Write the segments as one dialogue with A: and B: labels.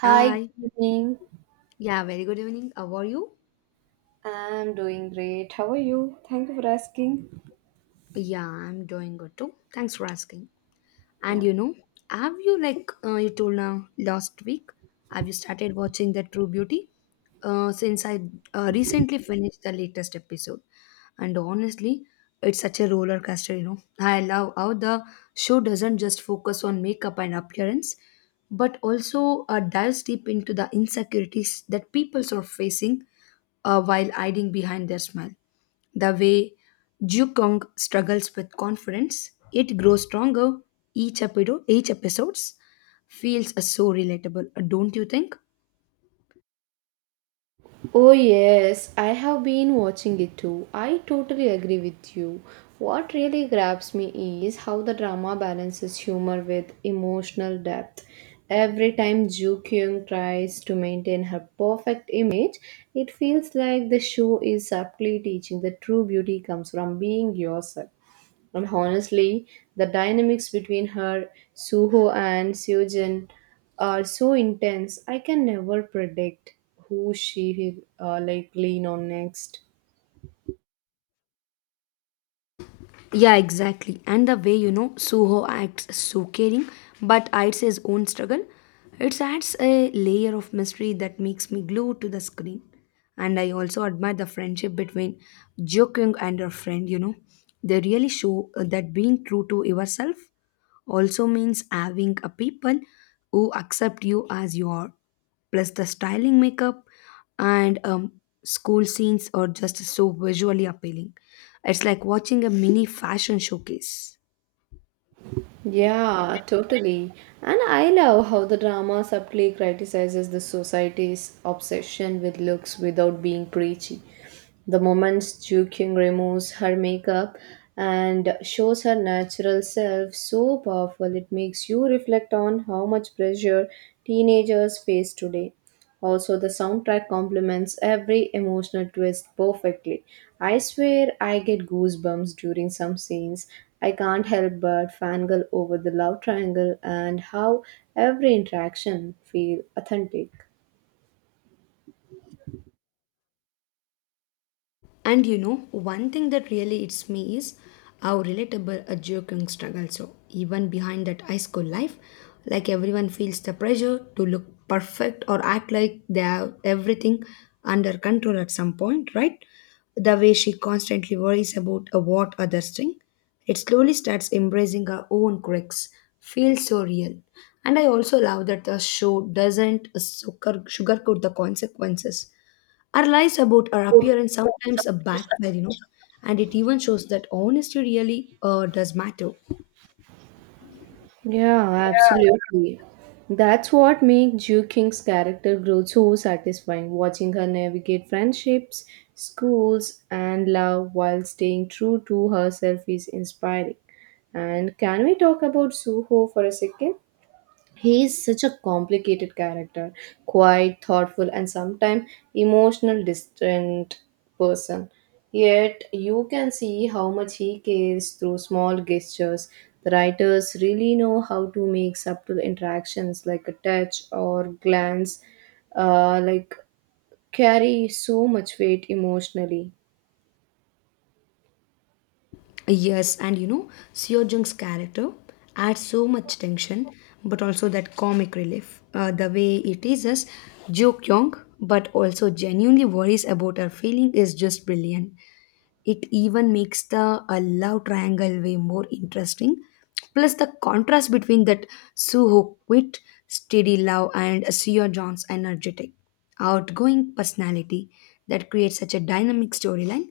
A: Hi,
B: I
A: good evening.
B: Yeah, very good evening. How are you?
A: I'm doing great. How are you? Thank you for asking.
B: Yeah, I'm doing good too. Thanks for asking. And
A: Yeah.
B: you know, have you you told now last week? Have you started watching the True Beauty? Since I recently finished the latest episode, and honestly, it's such a roller coaster. You know, I love how the show doesn't just focus on makeup and appearance, but also dives deep into the insecurities that people are facing while hiding behind their smile. The way Jukong struggles with confidence, it grows stronger each episode. Each episodes feels so relatable, don't you think?
A: Oh, yes, I have been watching it too. I totally agree with you. What really grabs me is how the drama balances humor with emotional depth. Every time Joo Kyung tries to maintain her perfect image, it feels like the show is subtly teaching that true beauty comes from being yourself. And honestly, the dynamics between her, Suho, and Seojin are so intense. I can never predict who she will lean on next.
B: Yeah, exactly. And the way you know Suho acts is so caring, but hides his own struggle. It adds a layer of mystery that makes me glued to the screen. And I also admire the friendship between Jokung and her friend, you know. They really show that being true to yourself also means having a people who accept you as you are, plus the styling, makeup, and school scenes are just so visually appealing. It's like watching a mini fashion showcase.
A: Yeah, totally. And I love how the drama subtly criticizes the society's obsession with looks without being preachy. The moment Joo Kyung removes her makeup and shows her natural self so powerful, it makes you reflect on how much pressure teenagers face today. Also, the soundtrack complements every emotional twist perfectly. I swear I get goosebumps during some scenes. I can't help but fangirl over the love triangle and how every interaction feels authentic.
B: And you know, one thing that really hits me is how relatable a joking struggle. So even behind that high school life, like everyone feels the pressure to look perfect or act like they have everything under control at some point, right? The way she constantly worries about what others think, it slowly starts embracing her own quirks. Feels so real. And I also love that the show doesn't sugarcoat the consequences. Our lies about our appearance sometimes are backfire, you know, and it even shows that honesty really does matter.
A: Yeah, absolutely. That's what makes Ju King's character growth so satisfying. Watching her navigate friendships, schools, and love while staying true to herself is inspiring. And can we talk about Suho for a second? He is such a complicated character, quiet, thoughtful, and sometimes emotional, distant person. Yet you can see how much he cares through small gestures. The writers really know how to make subtle interactions like a touch or glance, uh, like carry so much weight emotionally.
B: Yes, and you know, Seo Jung's character adds so much tension, but also that comic relief. The way it teases Jo Kyung, but also genuinely worries about her feeling is just brilliant. It even makes the love triangle way more interesting. Plus, the contrast between that Suho quit, steady love, and Seo John's energetic, outgoing personality, that creates such a dynamic storyline.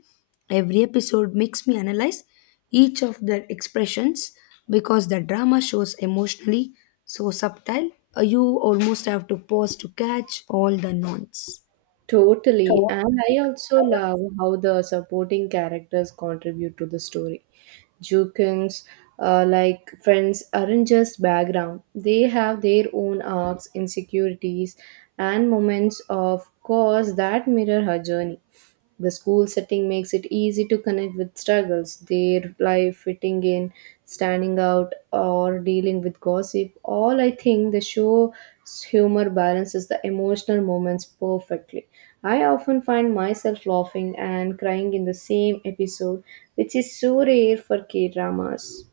B: Every episode makes me analyze each of their expressions because the drama shows emotionally so subtle, you almost have to pause to catch all the nuance.
A: Totally, and I also love how the supporting characters contribute to the story. Jukins, friends, aren't just background. They have their own arcs, insecurities, and moments of course that mirror her journey. The school setting makes it easy to connect with struggles, their life fitting in, standing out, or dealing with gossip. All I think the show's humor balances the emotional moments perfectly. I often find myself laughing and crying in the same episode, which is so rare for K dramas.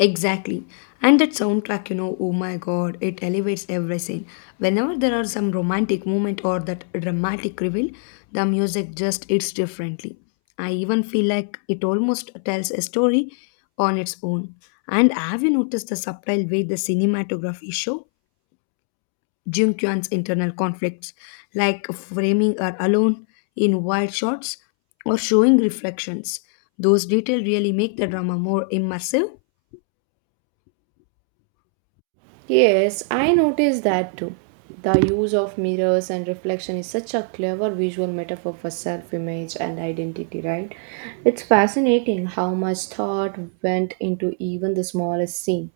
B: Exactly. And that soundtrack, you know, oh my god, it elevates every scene. Whenever there are some romantic moment or that dramatic reveal, the music just hits differently. I even feel like it almost tells a story on its own. And have you noticed the subtle way the cinematography show Jung Kyan's internal conflicts, like framing her alone in wide shots or showing reflections? Those details really make the drama more immersive.
A: Yes, I noticed that too. The use of mirrors and reflection is such a clever visual metaphor for self image and identity, right? It's fascinating how much thought went into even the smallest scene.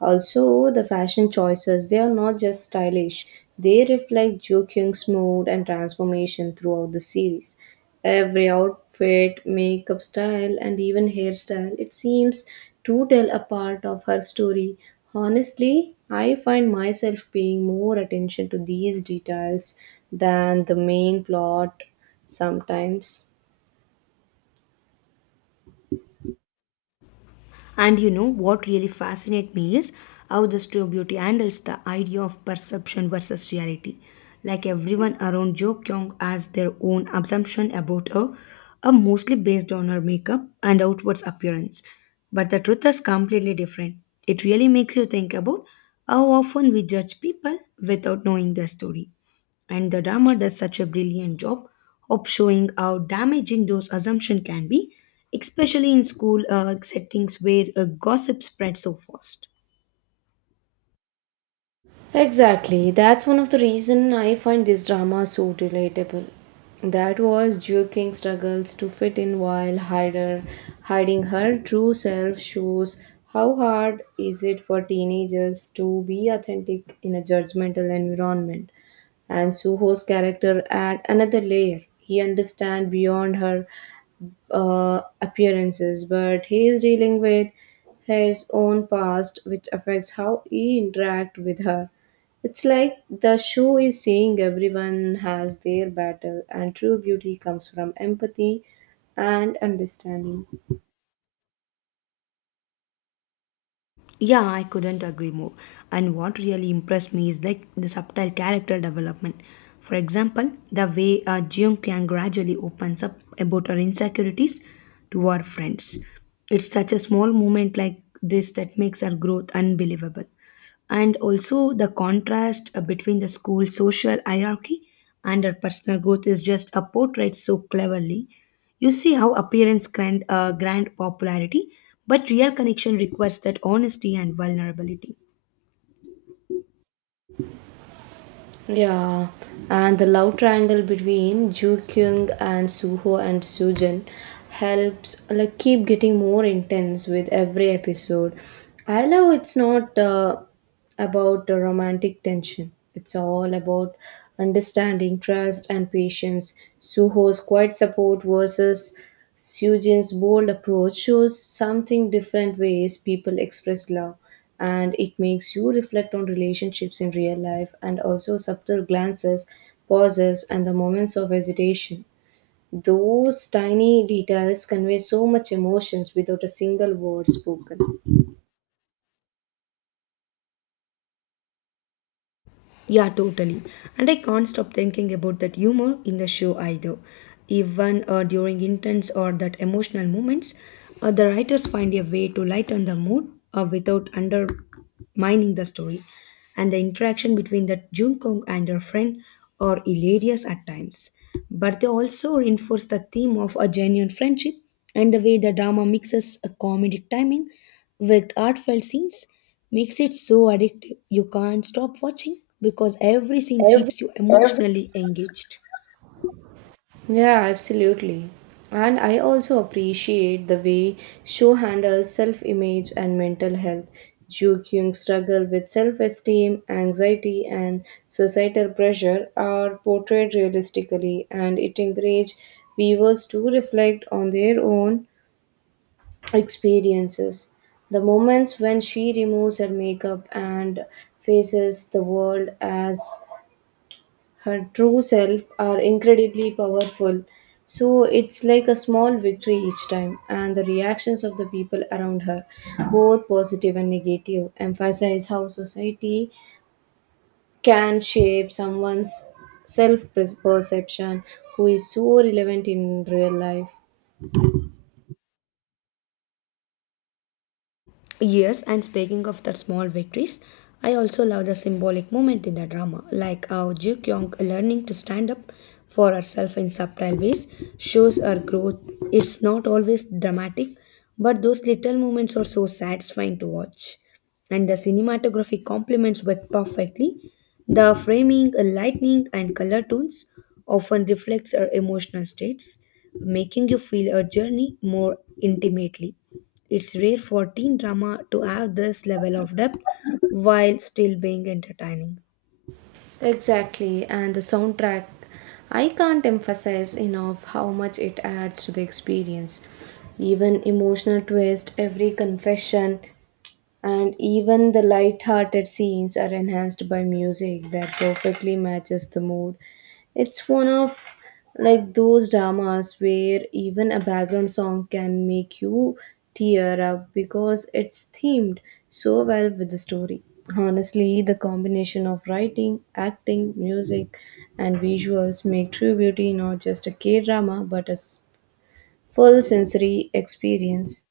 A: Also, the fashion choices, they are not just stylish, they reflect Jo Kyung's mood and transformation throughout the series. Every outfit, makeup style, and even hairstyle, it seems to tell a part of her story. Honestly, I find myself paying more attention to these details than the main plot sometimes.
B: And you know what really fascinates me is how the studio beauty handles the idea of perception versus reality. Like everyone around Jo Kyung has their own assumption about her, are mostly based on her makeup and outward appearance. But the truth is completely different. It really makes you think about how often we judge people without knowing their story. And the drama does such a brilliant job of showing how damaging those assumptions can be, especially in school settings where gossip spreads so fast.
A: Exactly. That's one of the reason I find this drama so relatable. That was Jiu King struggles to fit in while hiding her true self shows how hard is it for teenagers to be authentic in a judgmental environment. And Suho's character add another layer. He understand beyond her appearances, but he is dealing with his own past, which affects how he interact with her. It's like the show is saying everyone has their battle, and true beauty comes from empathy and understanding.
B: Yeah, I couldn't agree more. And what really impressed me is like the subtle character development. For example, the way Jeong Kyang gradually opens up about her insecurities to her friends. It's such a small moment like this that makes her growth unbelievable. And also the contrast between the school social hierarchy and her personal growth is just a portrait so cleverly. You see how appearance grant grand popularity, but real connection requires that honesty and vulnerability.
A: Yeah, and the love triangle between Joo Kyung and Suho and Sujin helps like keep getting more intense with every episode. I love it's not about the romantic tension. It's all about understanding, trust, and patience. Suho's quiet support versus Sujin's bold approach shows something different ways people express love, and it makes you reflect on relationships in real life and also subtle glances, pauses, and the moments of hesitation. Those tiny details convey so much emotions without a single word spoken.
B: Yeah, totally. And I can't stop thinking about that humor in the show either. Even during intense or that emotional moments, the writers find a way to lighten the mood without undermining the story. And the interaction between the Junkong and her friend are hilarious at times. But they also reinforce the theme of a genuine friendship, and the way the drama mixes a comedic timing with heartfelt scenes makes it so addictive. You can't stop watching because every scene keeps you emotionally engaged.
A: Yeah, absolutely. And I also appreciate the way show handles self image and mental health. Ju Kyung's struggle with self esteem, anxiety, and societal pressure are portrayed realistically, and it encourages viewers to reflect on their own experiences. The moments when she removes her makeup and faces the world as her true self are incredibly powerful. So it's like a small victory each time, and the reactions of the people around her, both positive and negative, emphasize how society can shape someone's self perception who is so relevant in real life.
B: Yes, and speaking of that small victories, I also love the symbolic moment in the drama, like how Ju Kyung learning to stand up for herself in subtle ways shows her growth. It's not always dramatic, but those little moments are so satisfying to watch. And the cinematography complements with perfectly. The framing, lighting, and color tones often reflects her emotional states, making you feel her journey more intimately. It's rare for teen drama to have this level of depth while still being entertaining.
A: Exactly, and the soundtrack, I can't emphasize enough how much it adds to the experience. Even emotional twist, every confession, and even the light-hearted scenes are enhanced by music that perfectly matches the mood. It's one of those dramas where even a background song can make you tear up because it's themed so well with the story. Honestly, the combination of writing, acting, music, and visuals make true beauty not just a k-drama, but a full sensory experience.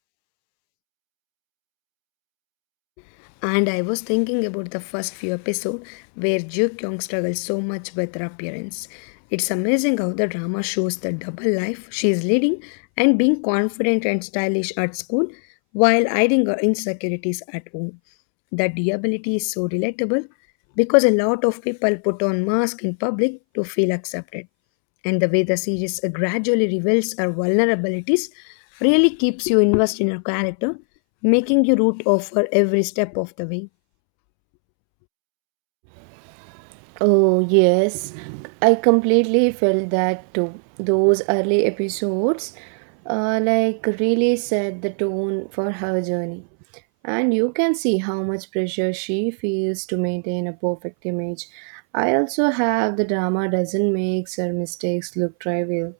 B: And I was thinking about the first few episodes where Joo Kyung struggles so much with her appearance. It's amazing how the drama shows the double life she is leading and being confident and stylish at school while hiding her insecurities at home. That durability is so relatable because a lot of people put on masks in public to feel accepted. And the way the series gradually reveals her vulnerabilities really keeps you invested in her character, making you root of her every step of the way.
A: Oh, yes. I completely felt that too. Those early episodes, really set the tone for her journey. And you can see how much pressure she feels to maintain a perfect image. I also have the drama doesn't make her mistakes look trivial.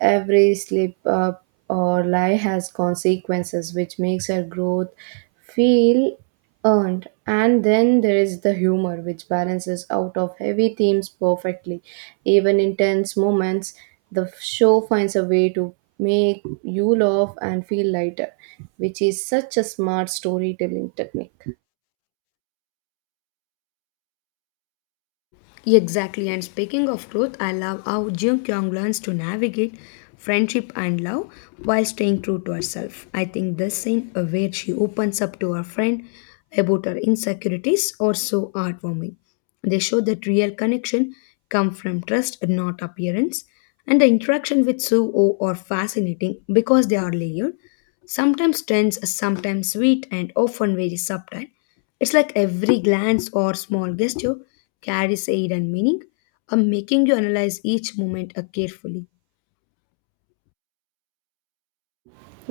A: Every slip up or lie has consequences, which makes her growth feel earned. And then there is the humor, which balances out of heavy themes perfectly. Even in tense moments, the show finds a way to make you laugh and feel lighter, which is such a smart storytelling technique.
B: Exactly, and speaking of growth, I love how Jung Kyung learns to navigate friendship and love while staying true to herself. I think this scene where she opens up to her friend about her insecurities or so heartwarming. They show that real connection come from trust, not appearance. And the interaction with Suo are fascinating because they are layered, sometimes tense, sometimes sweet, and often very subtle. It's like every glance or small gesture carries a hidden meaning, making you analyze each moment carefully.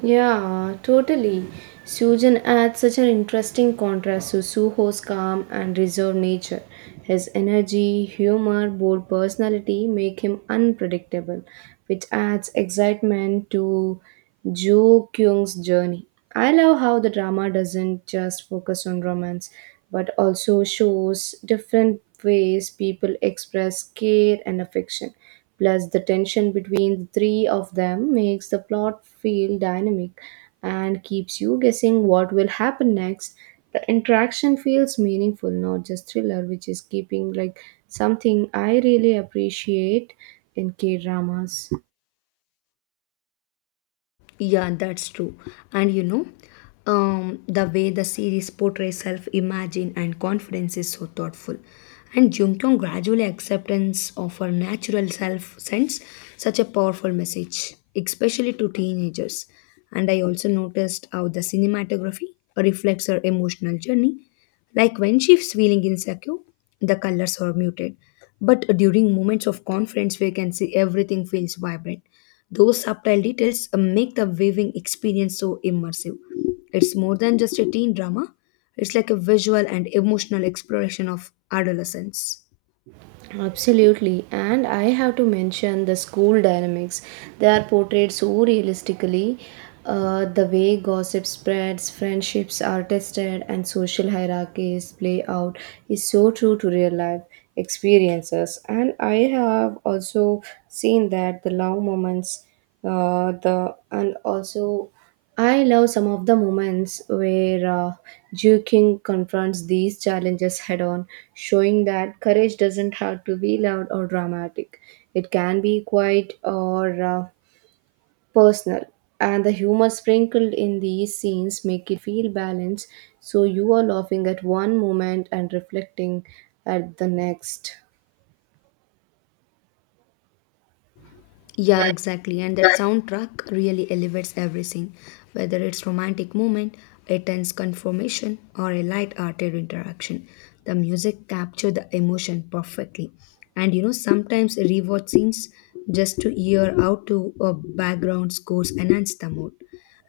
A: Yeah, totally. Sujan adds such an interesting contrast to Suho's calm and reserved nature. His energy, humor, bold personality make him unpredictable, which adds excitement to Jo Kyung's journey. I love how the drama doesn't just focus on romance, but also shows different ways people express care and affection. Plus, the tension between the three of them makes the plot feel dynamic and keeps you guessing what will happen next. The interaction feels meaningful, not just thriller, which is keeping like something I really appreciate in K dramas.
B: Yeah, that's true. And you know, the way the series portrays self imagine and confidence is so thoughtful. And Jung Kyung gradually acceptance of her natural self sends such a powerful message, especially to teenagers. And I also noticed how the cinematography reflects her emotional journey. Like when she's feeling insecure, the colors are muted. But during moments of confidence, we can see everything feels vibrant. Those subtle details make the viewing experience so immersive. It's more than just a teen drama, it's like a visual and emotional exploration of adolescence.
A: Absolutely, and I have to mention the school dynamics. They are portrayed so realistically. The way gossip spreads, friendships are tested, and social hierarchies play out is so true to real life experiences. And I have also seen that the love moments, the and also I love some of the moments where Ju King confronts these challenges head on, showing that courage doesn't have to be loud or dramatic. It can be quiet or personal. And the humor sprinkled in these scenes make it feel balanced, so you are laughing at one moment and reflecting at the next.
B: Yeah, exactly. And that soundtrack really elevates everything, whether it's romantic moment, a tense confirmation, or a light-hearted interaction. The music capture the emotion perfectly. And you know, sometimes rewatch scenes just to hear how to a background scores enhance the mood.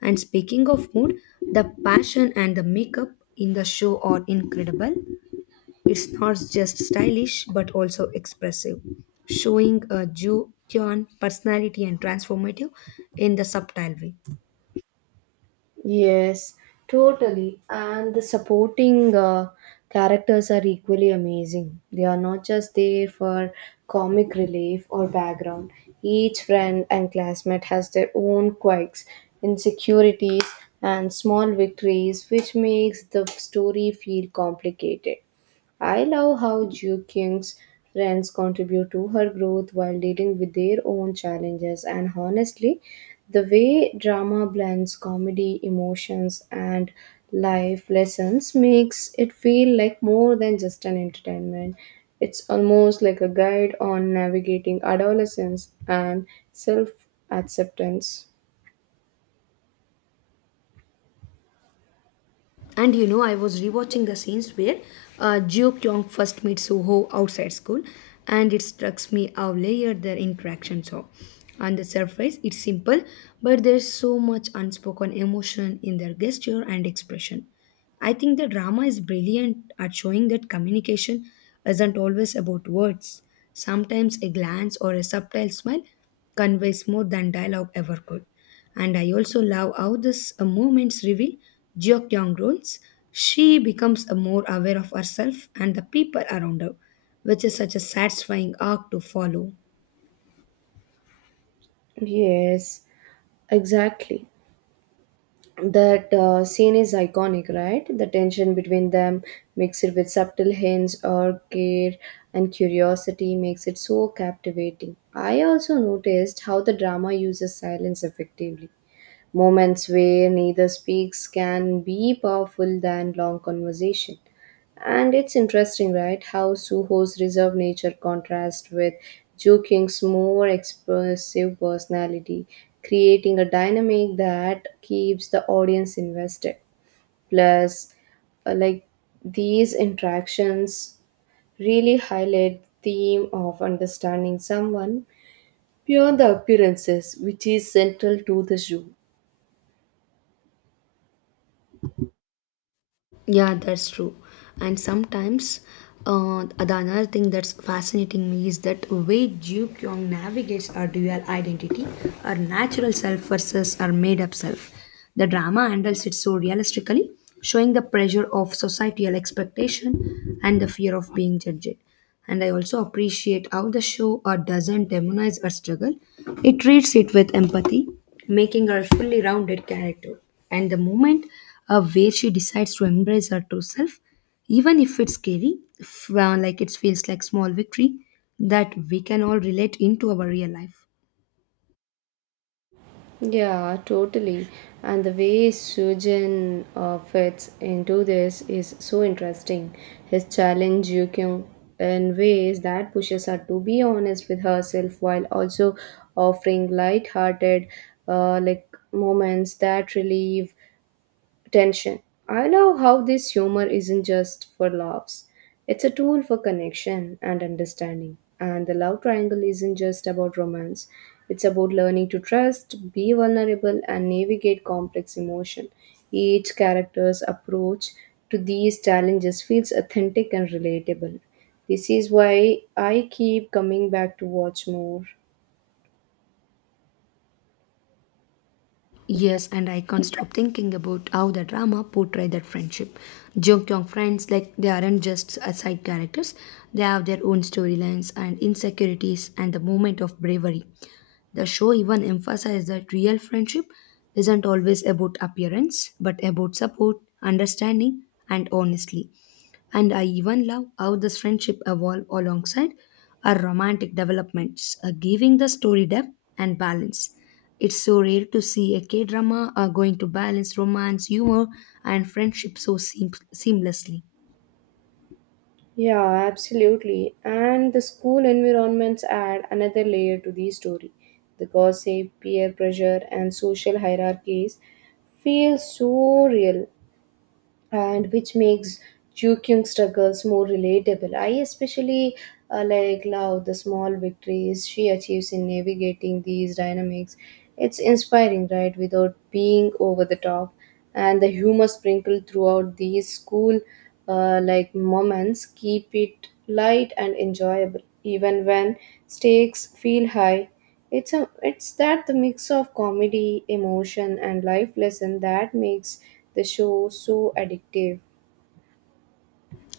B: And speaking of mood, the passion and the makeup in the show are incredible. It's not just stylish but also expressive, showing a Ju Kyun personality and transformative in the subtle way.
A: Yes, totally. And the supporting characters are equally amazing. They are not just there for comic relief or background. Each friend and classmate has their own quirks, insecurities, and small victories, which makes the story feel complicated. I love how Ju King's friends contribute to her growth while dealing with their own challenges, and honestly, the way drama blends comedy, emotions, and life lessons makes it feel like more than just an entertainment. It's almost like a guide on navigating adolescence and self acceptance.
B: And you know, I was rewatching the scenes where Jeo Kyung first meets Soho outside school, and it struck me how layered their interactions are. On the surface, it's simple, but there's so much unspoken emotion in their gesture and expression. I think the drama is brilliant at showing that communication isn't always about words. Sometimes a glance or a subtle smile conveys more than dialogue ever could. And I also love how this moments reveal Jeokyeong roles. She becomes more aware of herself and the people around her, which is such a satisfying arc to follow.
A: Yes, exactly. That scene is iconic, right? The tension between them, mixed with subtle hints or care and curiosity, makes it so captivating. I also noticed how the drama uses silence effectively. Moments where neither speaks can be powerful than long conversation. And it's interesting, right, how Suho's reserved nature contrasts with Jo King's more expressive personality, creating a dynamic that keeps the audience invested. Plus, uh, like these interactions really highlight the theme of understanding someone beyond the appearances, which is central to the show.
B: Yeah, that's true. And sometimes the another thing that's fascinating me is that way Ju Kyung navigates our dual identity, our natural self versus our made up self. The drama handles it so realistically, showing the pressure of societal expectation and the fear of being judged. And I also appreciate how the show doesn't demonize our struggle, it treats it with empathy, making her a fully rounded character. And the moment where she decides to embrace her true self, even if it's scary, if, like it feels like small victory that we can all relate into our real life.
A: Yeah, totally. And the way Sujan fits into this is so interesting. His challenge Yukyung in ways that pushes her to be honest with herself while also offering light-hearted moments that relieve tension. I love how this humor isn't just for laughs, it's a tool for connection and understanding. And the love triangle isn't just about romance, it's about learning to trust, be vulnerable, and navigate complex emotion. Each character's approach to these challenges feels authentic and relatable. This is why I keep coming back to watch more.
B: Yes, and I can't stop thinking about how the drama portrayed that friendship. Jung Kyung friends, like they aren't just side characters, they have their own storylines and insecurities and the moment of bravery. The show even emphasized that real friendship isn't always about appearance, but about support, understanding, and honestly. And I even love how this friendship evolved alongside our romantic developments, giving the story depth and balance. It's so rare to see a K drama going to balance romance, humor, and friendship so seamlessly.
A: Yeah, absolutely. And the school environments add another layer to the story. The gossip, peer pressure, and social hierarchies feel so real, and which makes Jukyung struggles more relatable. I especially love the small victories she achieves in navigating these dynamics. It's inspiring, right? Without being over the top. And the humor sprinkled throughout these school moments keep it light and enjoyable even when stakes feel high. It's a it's that the mix of comedy, emotion, and life lesson that makes the show so addictive.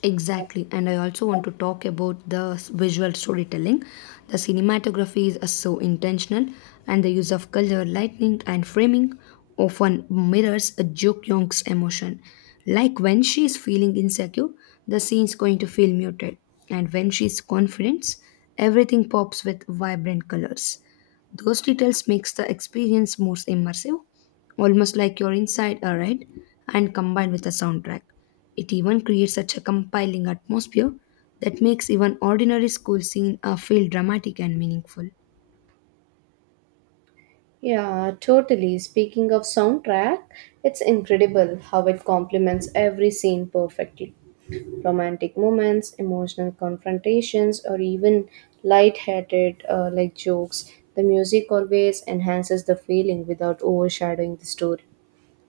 B: Exactly, and I also want to talk about the visual storytelling. The cinematography is so intentional, and the use of color, lighting, and framing often mirrors a Juk Young's emotion. Like when she is feeling insecure, the scene is going to feel muted, and when she is confident, everything pops with vibrant colors. Those details makes the experience more immersive, almost like you're inside a ride, and combined with a soundtrack. It even creates such a compiling atmosphere that makes even ordinary school scene feel dramatic and meaningful.
A: Yeah, totally. Speaking of soundtrack, it's incredible how it complements every scene perfectly. Romantic moments, emotional confrontations, or even light-hearted jokes. The music always enhances the feeling without overshadowing the story.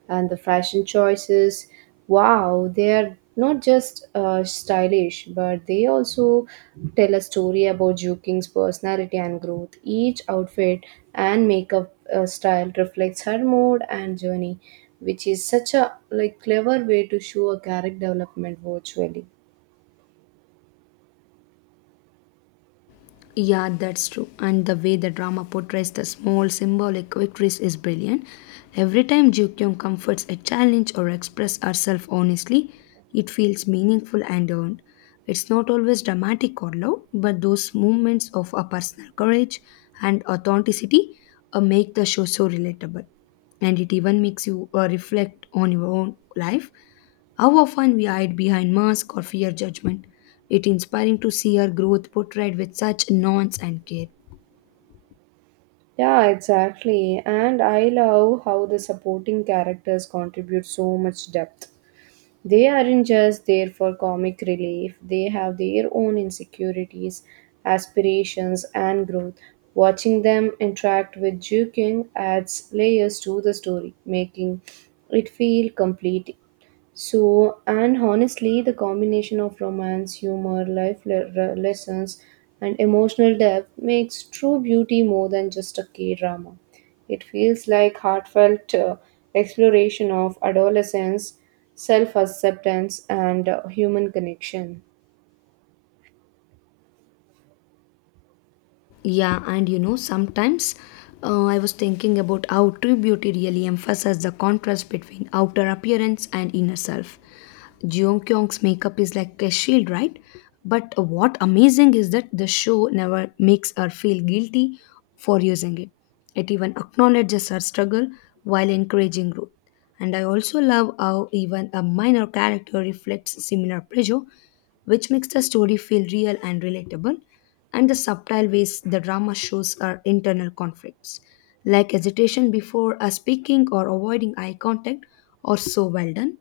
A: And the fashion choices, wow, they are not just stylish, but they also tell a story about Ju King's personality and growth. Each outfit and makeup style reflects her mood and journey, which is such a like clever way to show a character development virtually.
B: Yeah, that's true. And the way the drama portrays the small symbolic victories is brilliant. Every time Jukyong comforts a challenge or expresses herself honestly, it feels meaningful and earned. It's not always dramatic or loud, but those moments of a personal courage and authenticity make the show so relatable. And it even makes you reflect on your own life how often we hide behind mask or fear judgment. It's inspiring to see her growth portrayed with such nuance and care.
A: Yeah, exactly. And I love how the supporting characters contribute so much depth. They aren't just there for comic relief, they have their own insecurities, aspirations, and growth. Watching them interact with Ju King adds layers to the story, making it feel complete. So, and honestly, the combination of romance, humor, lessons, and emotional depth makes true beauty more than just a K drama. It feels like heartfelt exploration of adolescence, self acceptance, and human connection.
B: Yeah, and you know, sometimes I was thinking about how true beauty really emphasizes the contrast between outer appearance and inner self. Jeong Kyung's makeup is like a shield, right? But what amazing is that the show never makes her feel guilty for using it. It even acknowledges her struggle while encouraging growth. And I also love how even a minor character reflects similar pressure, which makes the story feel real and relatable, and the subtle ways the drama shows our internal conflicts, like hesitation before a speaking or avoiding eye contact, are so well done.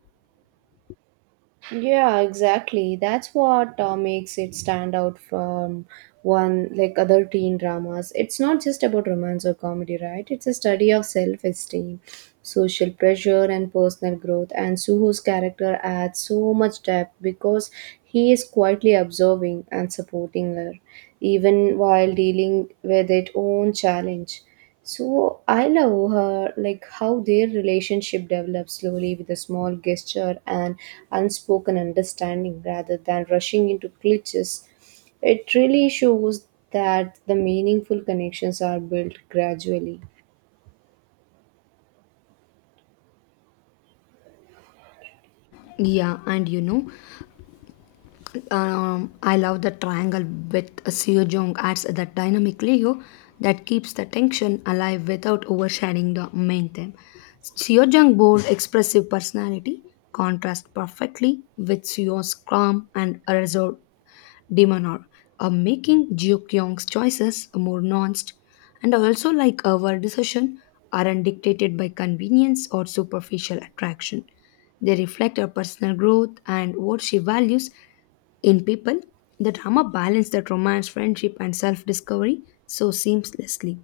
A: Yeah, exactly. That's what makes it stand out from one like other teen dramas. It's not just about romance or comedy, right? It's a study of self esteem, social pressure, and personal growth. And Suho's character adds so much depth because he is quietly observing and supporting her, even while dealing with its own challenge. So I love her, like how their relationship develops slowly with a small gesture and unspoken understanding rather than rushing into glitches. It really shows that the meaningful connections are built gradually.
B: Yeah, and you know, I love the triangle with Seo Jong adds that dynamic Leo that keeps the tension alive without overshadowing the main theme. Seo Jong bold, expressive personality contrasts perfectly with Seo's calm and reserved Demonor, making Joo Kyung's choices more nuanced, and also like our decision aren't dictated by convenience or superficial attraction. They reflect her personal growth and what she values in people. The drama balanced that romance, friendship, and self-discovery so seamlessly.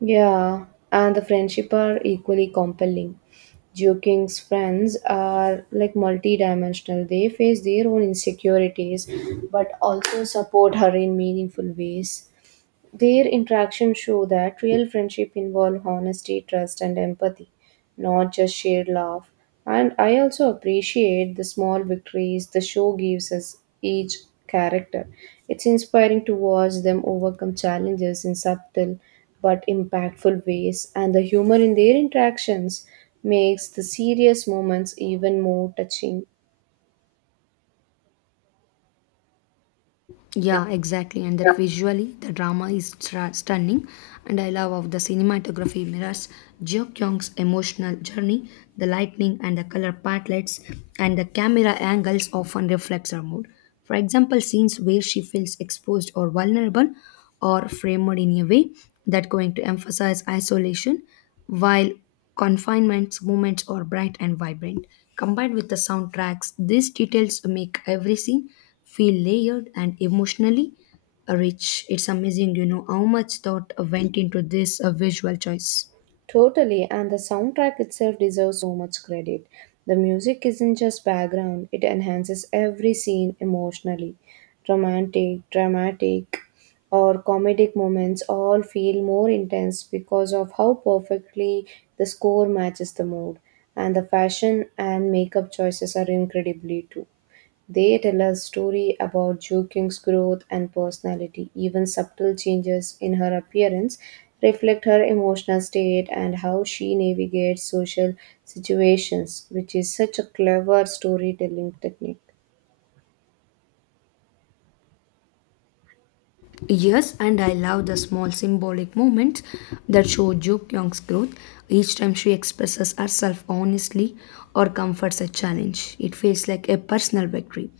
A: Yeah, and the friendship are equally compelling. Joking's friends are like multidimensional. They face their own insecurities, but also support her in meaningful ways. Their interactions show that real friendship involve honesty, trust, and empathy, not just shared love. And I also appreciate the small victories the show gives us each character. It's inspiring to watch them overcome challenges in subtle but impactful ways, and the humor in their interactions makes the serious moments even more touching.
B: Yeah, exactly. And that Yeah. visually, the drama is stunning. And I love of the cinematography mirrors Jo Kyung's emotional journey, the lightning and the color palettes, and the camera angles often reflects her mood. For example, scenes where she feels exposed or vulnerable, or framed in a way that going to emphasize isolation, while Confinement's movements are bright and vibrant. Combined with the soundtracks, these details make every scene feel layered and emotionally rich. It's amazing, you know, how much thought went into this visual choice.
A: Totally, and the soundtrack itself deserves so much credit. The music isn't just background, it enhances every scene emotionally. Romantic, dramatic, or comedic moments all feel more intense because of how perfectly the score matches the mood. And the fashion and makeup choices are incredibly too. They tell a story about Jo Kyung's growth and personality. Even subtle changes in her appearance reflect her emotional state and how she navigates social situations, which is such a clever storytelling technique.
B: Yes, and I love the small symbolic moments that show Jo Kyung's growth. Each time she expresses herself honestly or comforts a challenge, it feels like a personal victory.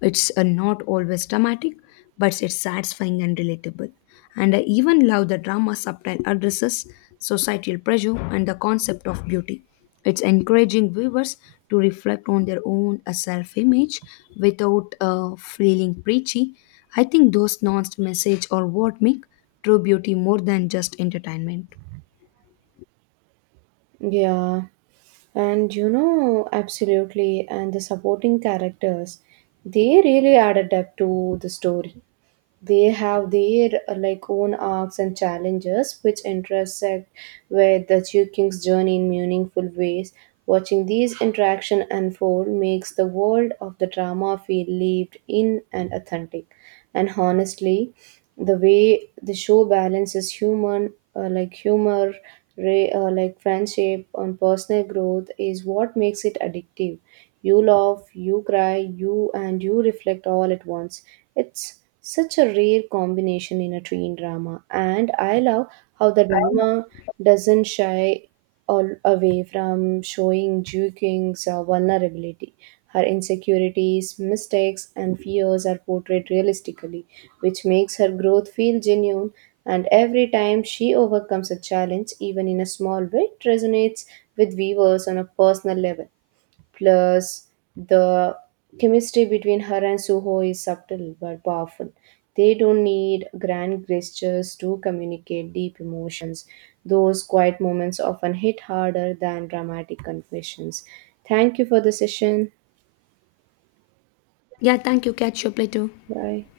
B: It's not always dramatic, but it's satisfying and relatable. And I even love the drama subtle addresses societal pressure and the concept of beauty. It's encouraging viewers to reflect on their own self image without feeling preachy. I think those nuanced message are what make true beauty more than just entertainment.
A: Yeah, absolutely. And the supporting characters, they really add a depth to the story. They have their own arcs and challenges which intersect with the two kings journey in meaningful ways. Watching these interaction unfold makes the world of the drama feel lived in and authentic. And honestly, the way the show balances human humor, friendship, and personal growth is what makes it addictive. You laugh, you cry, you and you reflect all at once. It's such a rare combination in a teen drama, and I love how the drama doesn't shy all away from showing Ju King's vulnerability. Her insecurities, mistakes, and fears are portrayed realistically, which makes her growth feel genuine. And every time she overcomes a challenge, even in a small way, it resonates with viewers on a personal level. Plus, the chemistry between her and Suho is subtle but powerful. They don't need grand gestures to communicate deep emotions. Those quiet moments often hit harder than dramatic confessions. Thank you for the session.
B: Yeah, thank you. Catch you up later.
A: Bye.